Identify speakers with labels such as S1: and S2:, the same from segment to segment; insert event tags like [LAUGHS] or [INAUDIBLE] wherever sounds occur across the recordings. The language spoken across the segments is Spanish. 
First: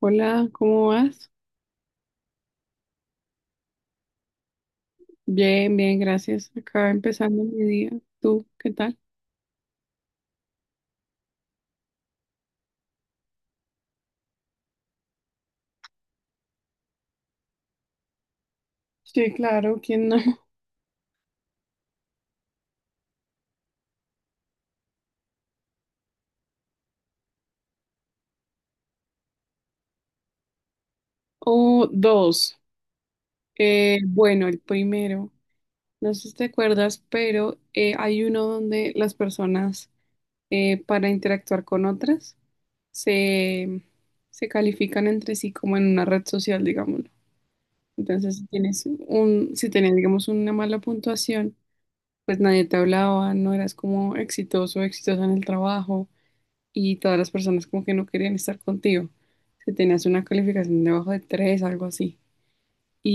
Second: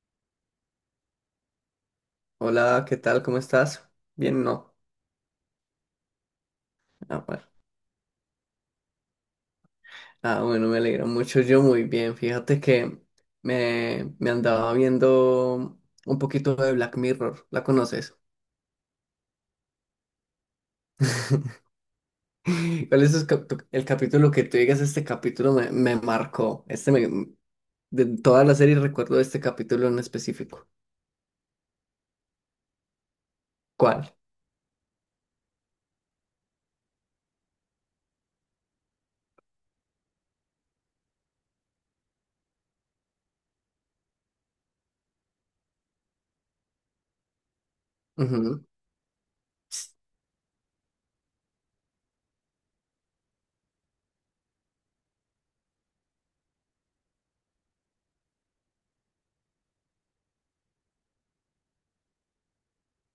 S1: Hola, ¿cómo vas?
S2: Hola, ¿qué tal? ¿Cómo estás? Bien, no.
S1: Bien, bien, gracias. Acá
S2: Ah,
S1: empezando
S2: bueno.
S1: mi día. ¿Tú qué tal?
S2: Ah, bueno, me alegra mucho. Yo muy bien. Fíjate que me andaba viendo un poquito de Black Mirror. ¿La conoces?
S1: Sí, claro, ¿quién no? [LAUGHS]
S2: [LAUGHS] ¿Cuál es sus el capítulo que tú digas? Este capítulo me marcó. De toda la serie recuerdo este capítulo en específico.
S1: O dos. Eh,
S2: ¿Cuál?
S1: bueno, el primero, no sé si te acuerdas, pero hay uno donde las personas para interactuar con otras se, se califican entre sí como en una red social, digámoslo. Entonces, si
S2: Ujú.
S1: tienes un, si tenías, digamos, una mala puntuación, pues nadie te hablaba, no eras como exitoso, exitosa en el trabajo y todas las personas como que no querían estar contigo. Si tenías una calificación debajo de 3 algo así.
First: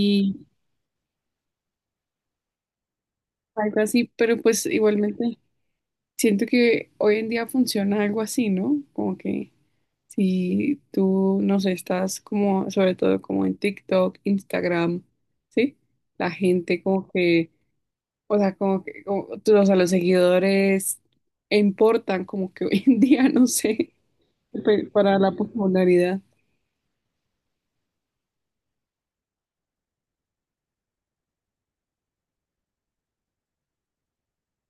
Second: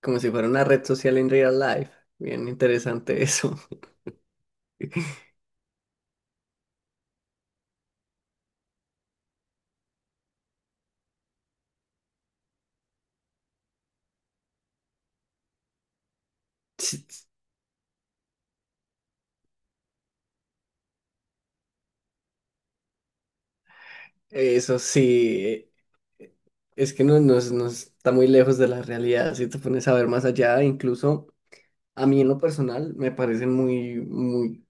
S2: Como si fuera una red social en real life. Bien interesante eso.
S1: algo así, pero pues igualmente siento que hoy en día funciona algo así, ¿no? Como que si tú, no sé, estás como, sobre todo como en TikTok, Instagram, ¿sí? La gente como
S2: [LAUGHS]
S1: que, o sea, como que, como- tú- o sea, los seguidores importan como que [LAUGHS] hoy en día, no sé,
S2: Eso
S1: pe- para la
S2: sí.
S1: popularidad.
S2: eh, es que no, no está muy lejos de la realidad, si te pones a ver más allá. Incluso a mí en lo personal me parecen muy, muy,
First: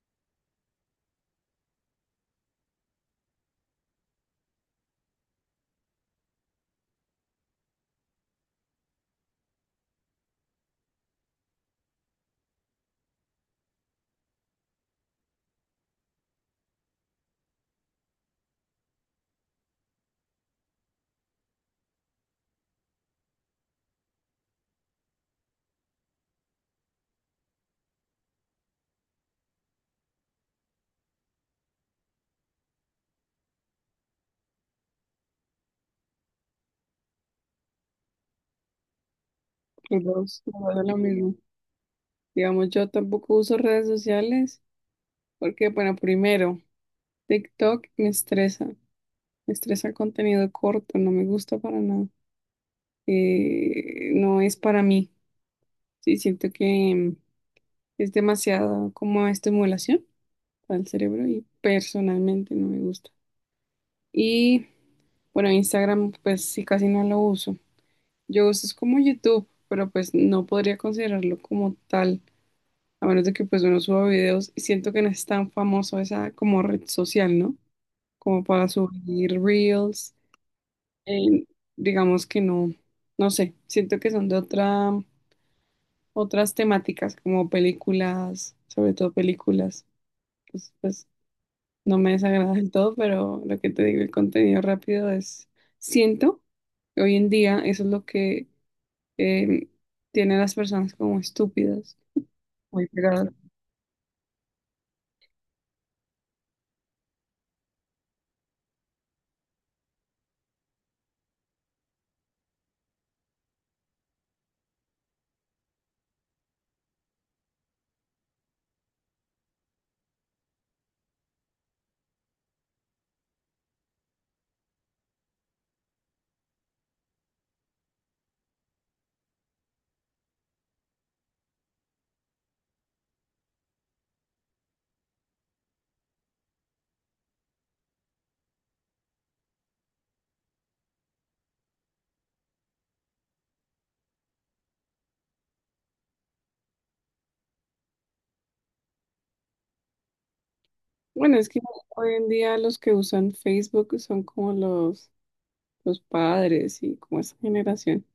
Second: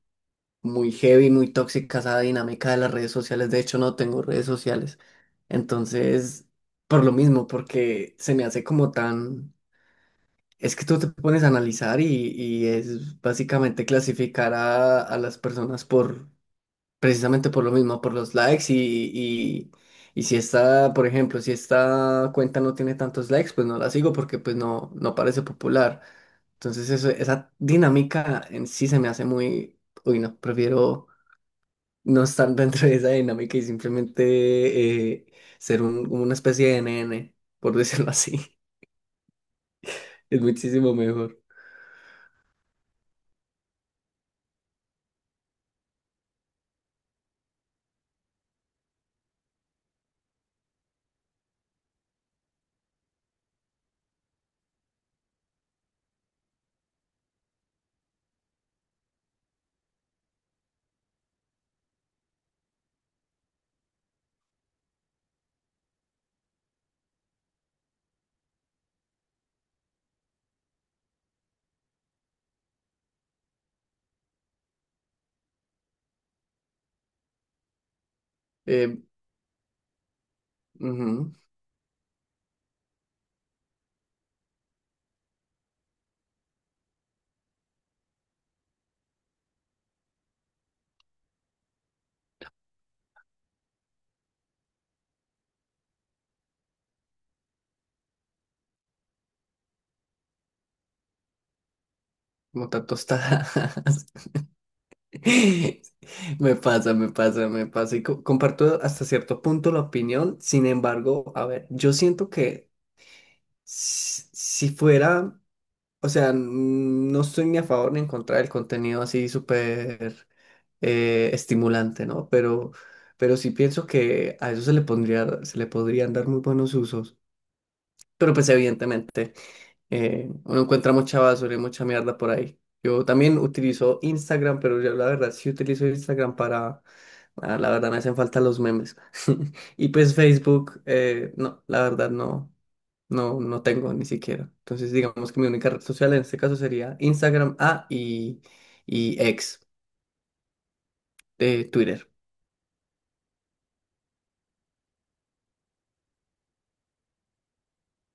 S2: muy heavy, muy tóxica esa dinámica de las redes sociales. De hecho no tengo redes sociales, entonces, por lo mismo, porque se me hace como tan... Es que tú te pones a analizar y es básicamente clasificar a las personas por... Precisamente por lo mismo, por los likes y si esta, por ejemplo, si esta cuenta no tiene tantos likes, pues no la sigo porque pues no parece popular. Entonces eso, esa dinámica en sí se me hace muy... Uy, no, prefiero no estar [LAUGHS] dentro de esa dinámica y simplemente ser una especie de NN, por decirlo así. [LAUGHS] Es
S1: Los dos son
S2: muchísimo
S1: lo mismo.
S2: mejor.
S1: Digamos, yo tampoco uso redes sociales porque, bueno, primero, TikTok me estresa el contenido corto, no me gusta para nada, no es para mí, sí, siento que es demasiado como estimulación para el cerebro y personalmente no me gusta. Y, bueno, Instagram, pues sí, casi no lo uso. Yo uso es como YouTube, pero pues no podría considerarlo como tal, a menos de que pues uno suba videos y siento que no es tan famoso esa como red social, ¿no? Como para
S2: Eh,
S1: subir reels.
S2: Ujú,
S1: eh, digamos que no, no sé, siento que son de otra, otras temáticas, como películas, sobre todo películas. Pues, pues no me desagrada del todo, pero lo que te digo, el contenido rápido es, siento que hoy en día eso es lo que eh, tiene a las personas como estúpidas,
S2: como
S1: muy pegadas.
S2: tostadas. [LAUGHS] Me pasa, me pasa, me pasa. Y comparto hasta cierto punto la opinión. Sin embargo, a ver, yo siento que si fuera, o sea, no estoy ni a favor ni en contra del contenido así súper estimulante, ¿no? Pero sí pienso que a eso se le pondría, se le podrían dar muy buenos usos. Pero pues evidentemente. Uno encuentra mucha basura y mucha mierda por ahí. Yo también utilizo Instagram, pero yo la verdad sí utilizo Instagram para... La verdad me hacen falta los memes. [LAUGHS] Y pues Facebook, no, la verdad no, no tengo ni siquiera. Entonces digamos que mi única red social en este caso sería Instagram, A y ex
S1: Bueno, es que
S2: de Twitter.
S1: hoy en día los que usan Facebook son como los padres y como esa generación.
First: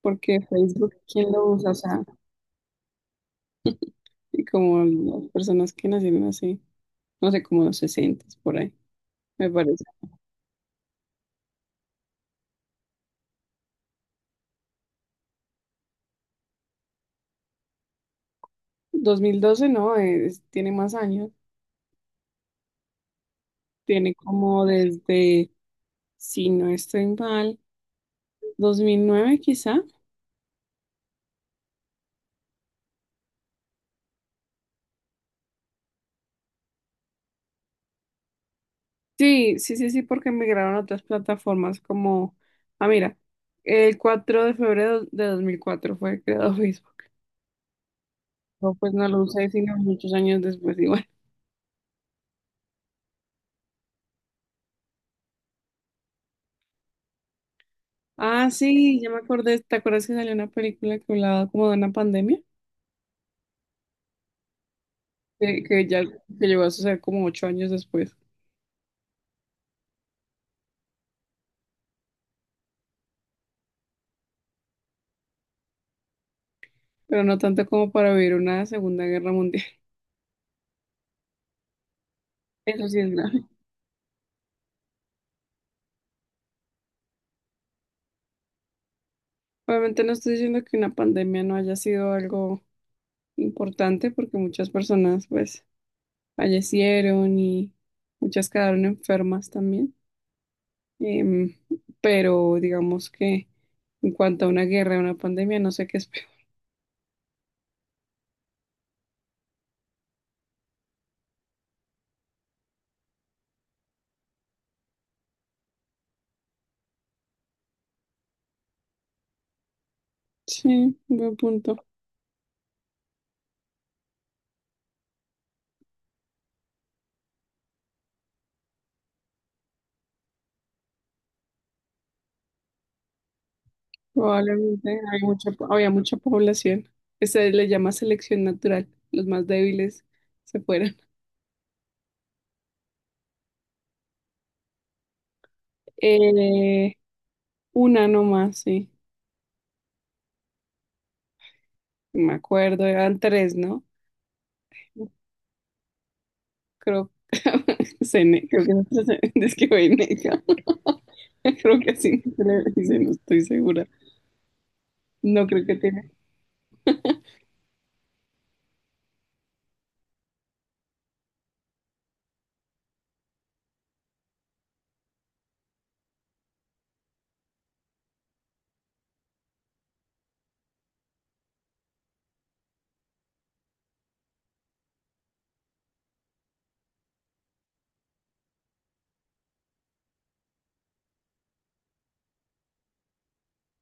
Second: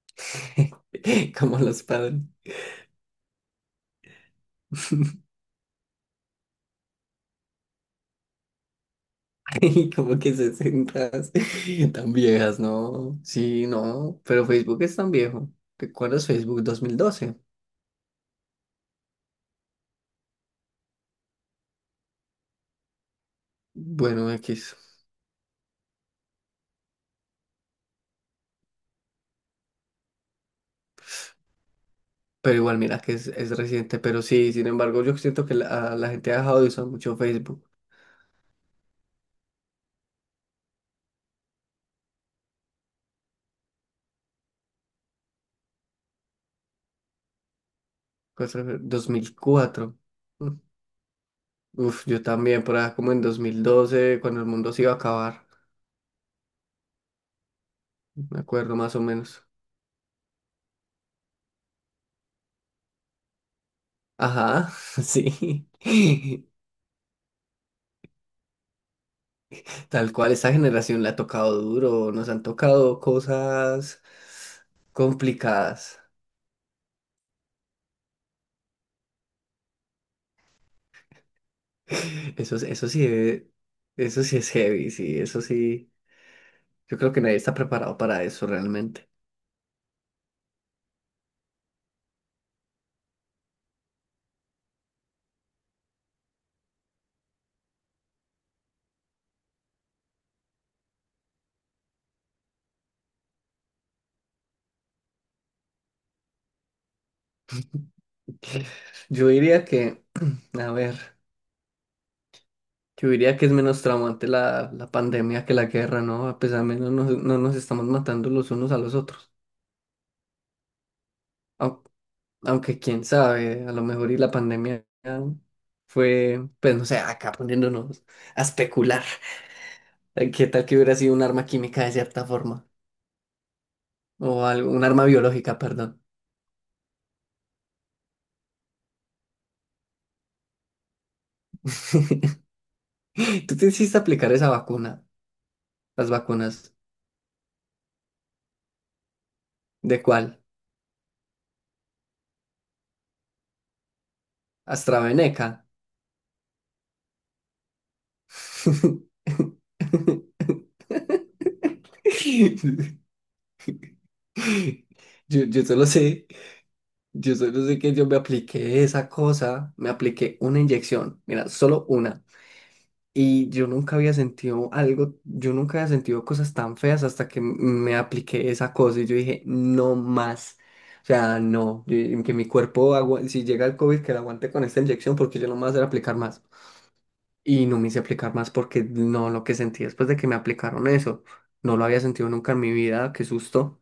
S1: Porque Facebook, ¿quién
S2: [LAUGHS]
S1: lo
S2: Como
S1: usa? O
S2: los
S1: sea,
S2: padres.
S1: y como
S2: [LAUGHS]
S1: las personas que nacieron así, no sé, como los 60 por ahí, me
S2: [LAUGHS]
S1: parece.
S2: Y como que 60 [LAUGHS] tan viejas, ¿no? Sí, no, pero Facebook es tan viejo. ¿Recuerdas Facebook 2012?
S1: 2012 no, es- tiene más años, tiene
S2: Bueno,
S1: como
S2: X.
S1: desde, si no estoy mal, 2009 quizá.
S2: Pero igual, mira que es reciente, pero sí, sin embargo, yo siento que la gente ha dejado de usar mucho Facebook.
S1: Sí, sí, sí, sí, porque migraron a otras plataformas como, ah, mira, el 4 de febrero de 2004 fue creado [LAUGHS] Facebook. No, pues no lo usé sino
S2: 2004.
S1: muchos años
S2: Mm.
S1: después, igual.
S2: Uf, yo también, por ahí como en 2012, cuando el mundo se iba a acabar, me
S1: Ah,
S2: acuerdo más
S1: sí,
S2: o
S1: ya me
S2: menos.
S1: acordé. ¿Te acuerdas que salió una película que hablaba como de una pandemia?
S2: Ajá, [LAUGHS] sí.
S1: Que ya que llegó a suceder como 8 años después,
S2: Tal cual, esta generación le ha tocado duro, nos han tocado cosas complicadas.
S1: pero no tanto como para vivir una Segunda Guerra Mundial.
S2: [LAUGHS] Eso,
S1: [LAUGHS] Eso
S2: eso
S1: sí
S2: sí,
S1: es grave.
S2: eso sí es heavy, sí, eso sí. Yo creo que nadie está preparado para eso realmente.
S1: Obviamente no estoy diciendo que una pandemia no haya sido algo importante, porque muchas personas pues fallecieron y muchas quedaron enfermas también. Em, pero digamos que en cuanto a una guerra, una pandemia, no sé qué es peor. [LAUGHS]
S2: Yo diría que, [CLEARS THROAT] a ver, yo diría que es menos traumante la pandemia que la guerra, ¿no? A pesar menos no nos estamos matando los unos a los otros.
S1: Sí, buen punto.
S2: Au- Aunque, quién sabe, a lo mejor y la pandemia fue, pues no sé, acá poniéndonos a especular. ¿Qué tal que hubiera sido un arma química de cierta forma? O algo, un
S1: Probablemente
S2: arma
S1: hay mucha,
S2: biológica,
S1: había
S2: perdón.
S1: mucha población. Que se le llama selección natural. Los más débiles se fueron.
S2: [LAUGHS] Tú te hiciste aplicar esa vacuna, las vacunas.
S1: Eh, una nomás, sí.
S2: ¿De cuál?
S1: Me acuerdo, eran tres, ¿no?
S2: AstraZeneca.
S1: Creo, [LAUGHS] cené, creo que nosotros [LAUGHS] es
S2: [LAUGHS]
S1: que voy negra. [LAUGHS] Creo que así no se le dice, no estoy segura.
S2: Yo,
S1: No creo
S2: yo
S1: que
S2: solo
S1: tiene.
S2: sé, que yo me apliqué esa cosa, me apliqué una inyección, mira, solo una. Y yo nunca había sentido algo, yo nunca había sentido cosas tan feas hasta que me apliqué esa cosa y yo dije, no más. O sea, no, que mi cuerpo, si llega el COVID, que lo aguante con esta inyección porque yo no me voy a hacer aplicar más. Y no me hice aplicar más porque no, lo que sentí después de que me aplicaron eso, no lo había sentido nunca en mi vida, qué susto.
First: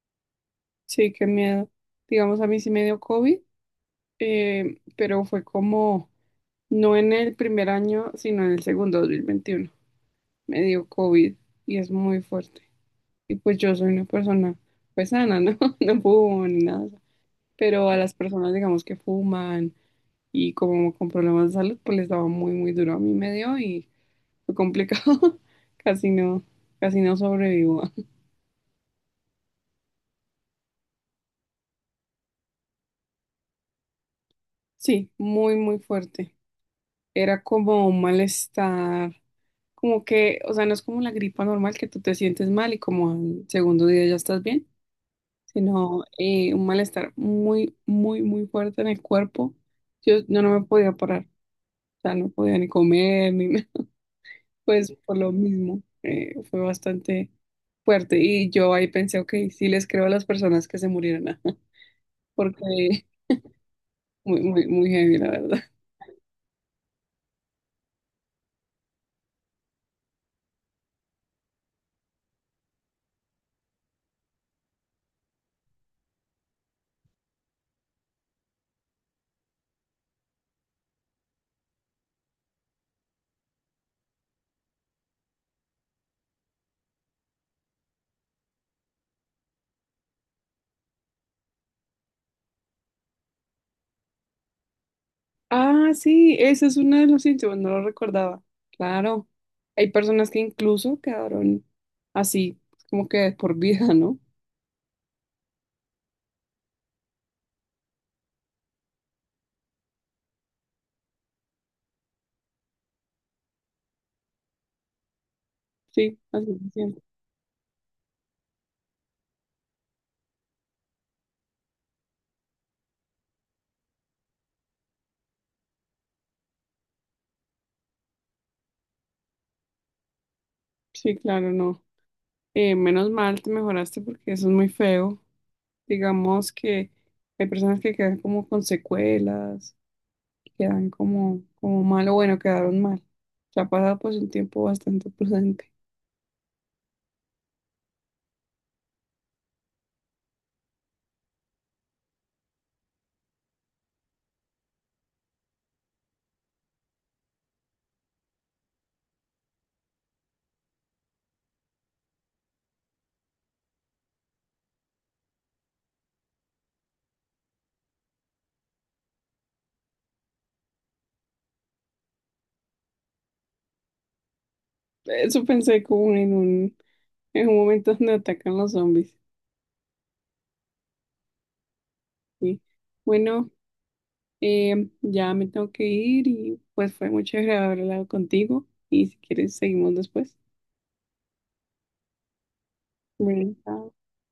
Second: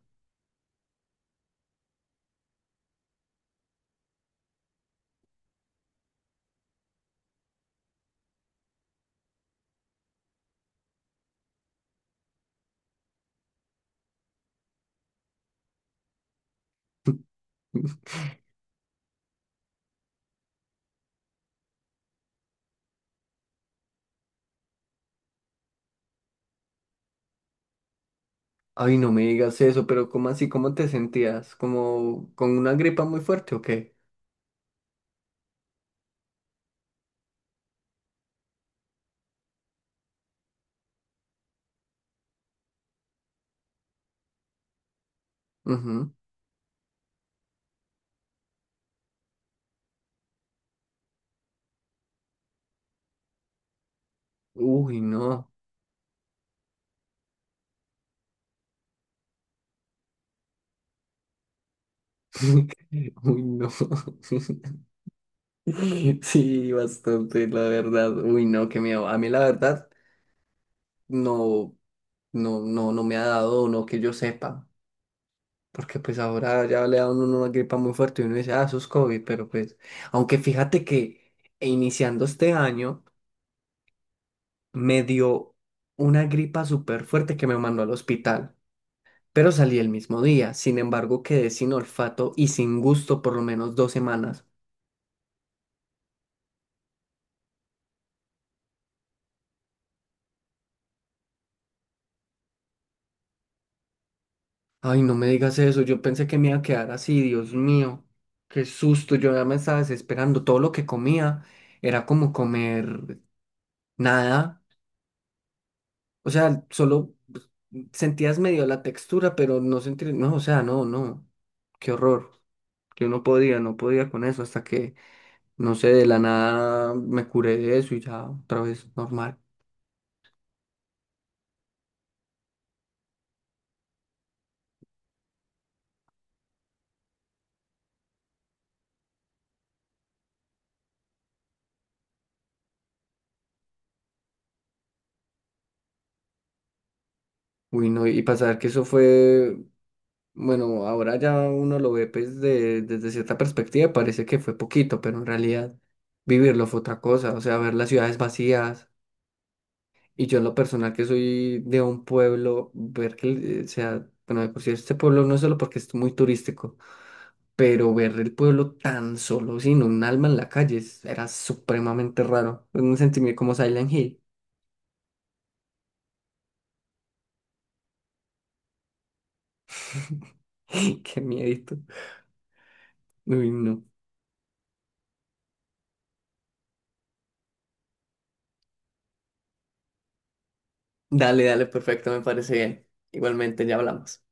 S1: Sí, qué miedo. Digamos, a mí sí me dio COVID, pero fue como, no en el primer año, sino en el segundo, 2021 me dio COVID y es muy fuerte. Y pues yo soy una persona pues sana, ¿no? [LAUGHS] No fumo ni nada. Pero a las personas, digamos, que fuman y como con problemas de salud, pues les daba muy, muy duro. A mí me dio y fue complicado. [LAUGHS] Casi no, casi no sobrevivo. [LAUGHS]
S2: Ay, no me digas eso, pero ¿cómo así? ¿Cómo te sentías? ¿Como con una gripa muy fuerte o qué?
S1: Sí, muy, muy fuerte. Era como un malestar, como que, o sea, no es como la gripa normal que tú te sientes mal y como al segundo día ya estás bien, sino
S2: Ujú.
S1: un malestar muy, muy, muy fuerte en el cuerpo. Yo no me podía parar, o sea, no podía ni comer, ni nada, [LAUGHS] pues
S2: Uy,
S1: por lo
S2: no.
S1: mismo, fue bastante fuerte. Y yo ahí pensé, ok, sí les creo a las personas que se murieron, [LAUGHS] ajá, porque
S2: [LAUGHS] Uy, no. [LAUGHS]
S1: muy, muy, muy heavy, la verdad. [LAUGHS]
S2: [LAUGHS] Sí, bastante, la verdad. Uy, no, qué miedo. A mí la verdad no, no, no me ha dado, no que yo sepa. Porque pues ahora ya le da uno una gripa muy fuerte y uno dice, ah, eso es COVID, pero pues, aunque fíjate que iniciando este año me dio una gripa súper fuerte que me mandó al hospital, pero salí el mismo día. Sin embargo, quedé sin olfato y sin gusto por lo menos 2 semanas.
S1: Ah, sí, ese es uno de los síntomas, no lo recordaba. Claro, hay personas que incluso quedaron así, como que por vida, ¿no?
S2: Ay, no me digas eso, yo pensé que me iba a quedar así, Dios mío, qué susto, yo ya me estaba desesperando. Todo lo que comía era como comer nada,
S1: Sí,
S2: o
S1: así
S2: sea,
S1: se siente.
S2: solo pues, sentías medio la textura, pero no sentías, no, o sea, no, no, qué horror. Yo no podía, no podía con eso hasta que, no sé, de la nada me curé de eso y ya otra vez normal.
S1: Sí, claro, no. Menos mal te mejoraste porque eso es muy feo. Digamos que hay personas que quedan como con secuelas, que quedan como, como mal o bueno, quedaron mal. Ya ha pasado pues un tiempo bastante [LAUGHS] prudente.
S2: Uy, no, y pasar que eso fue... Bueno, ahora ya uno lo ve pues desde cierta perspectiva, parece que fue poquito, pero en realidad vivirlo fue otra cosa, o sea, ver las ciudades vacías y yo en lo personal que soy de un pueblo, ver que, o sea, bueno, de por sí este pueblo no es solo porque es muy turístico, pero ver el pueblo tan solo, sin un alma en la calle, era supremamente raro, un sentimiento como Silent Hill,
S1: Eso pensé como en un momento donde atacan los zombies.
S2: [LAUGHS] qué miedito,
S1: Sí. Bueno,
S2: uy, no.
S1: ya me tengo que ir y pues fue muy chévere haber hablado contigo y si quieres seguimos después.
S2: Dale, dale, perfecto, me parece bien,
S1: Bueno,
S2: igualmente ya
S1: chao.
S2: hablamos.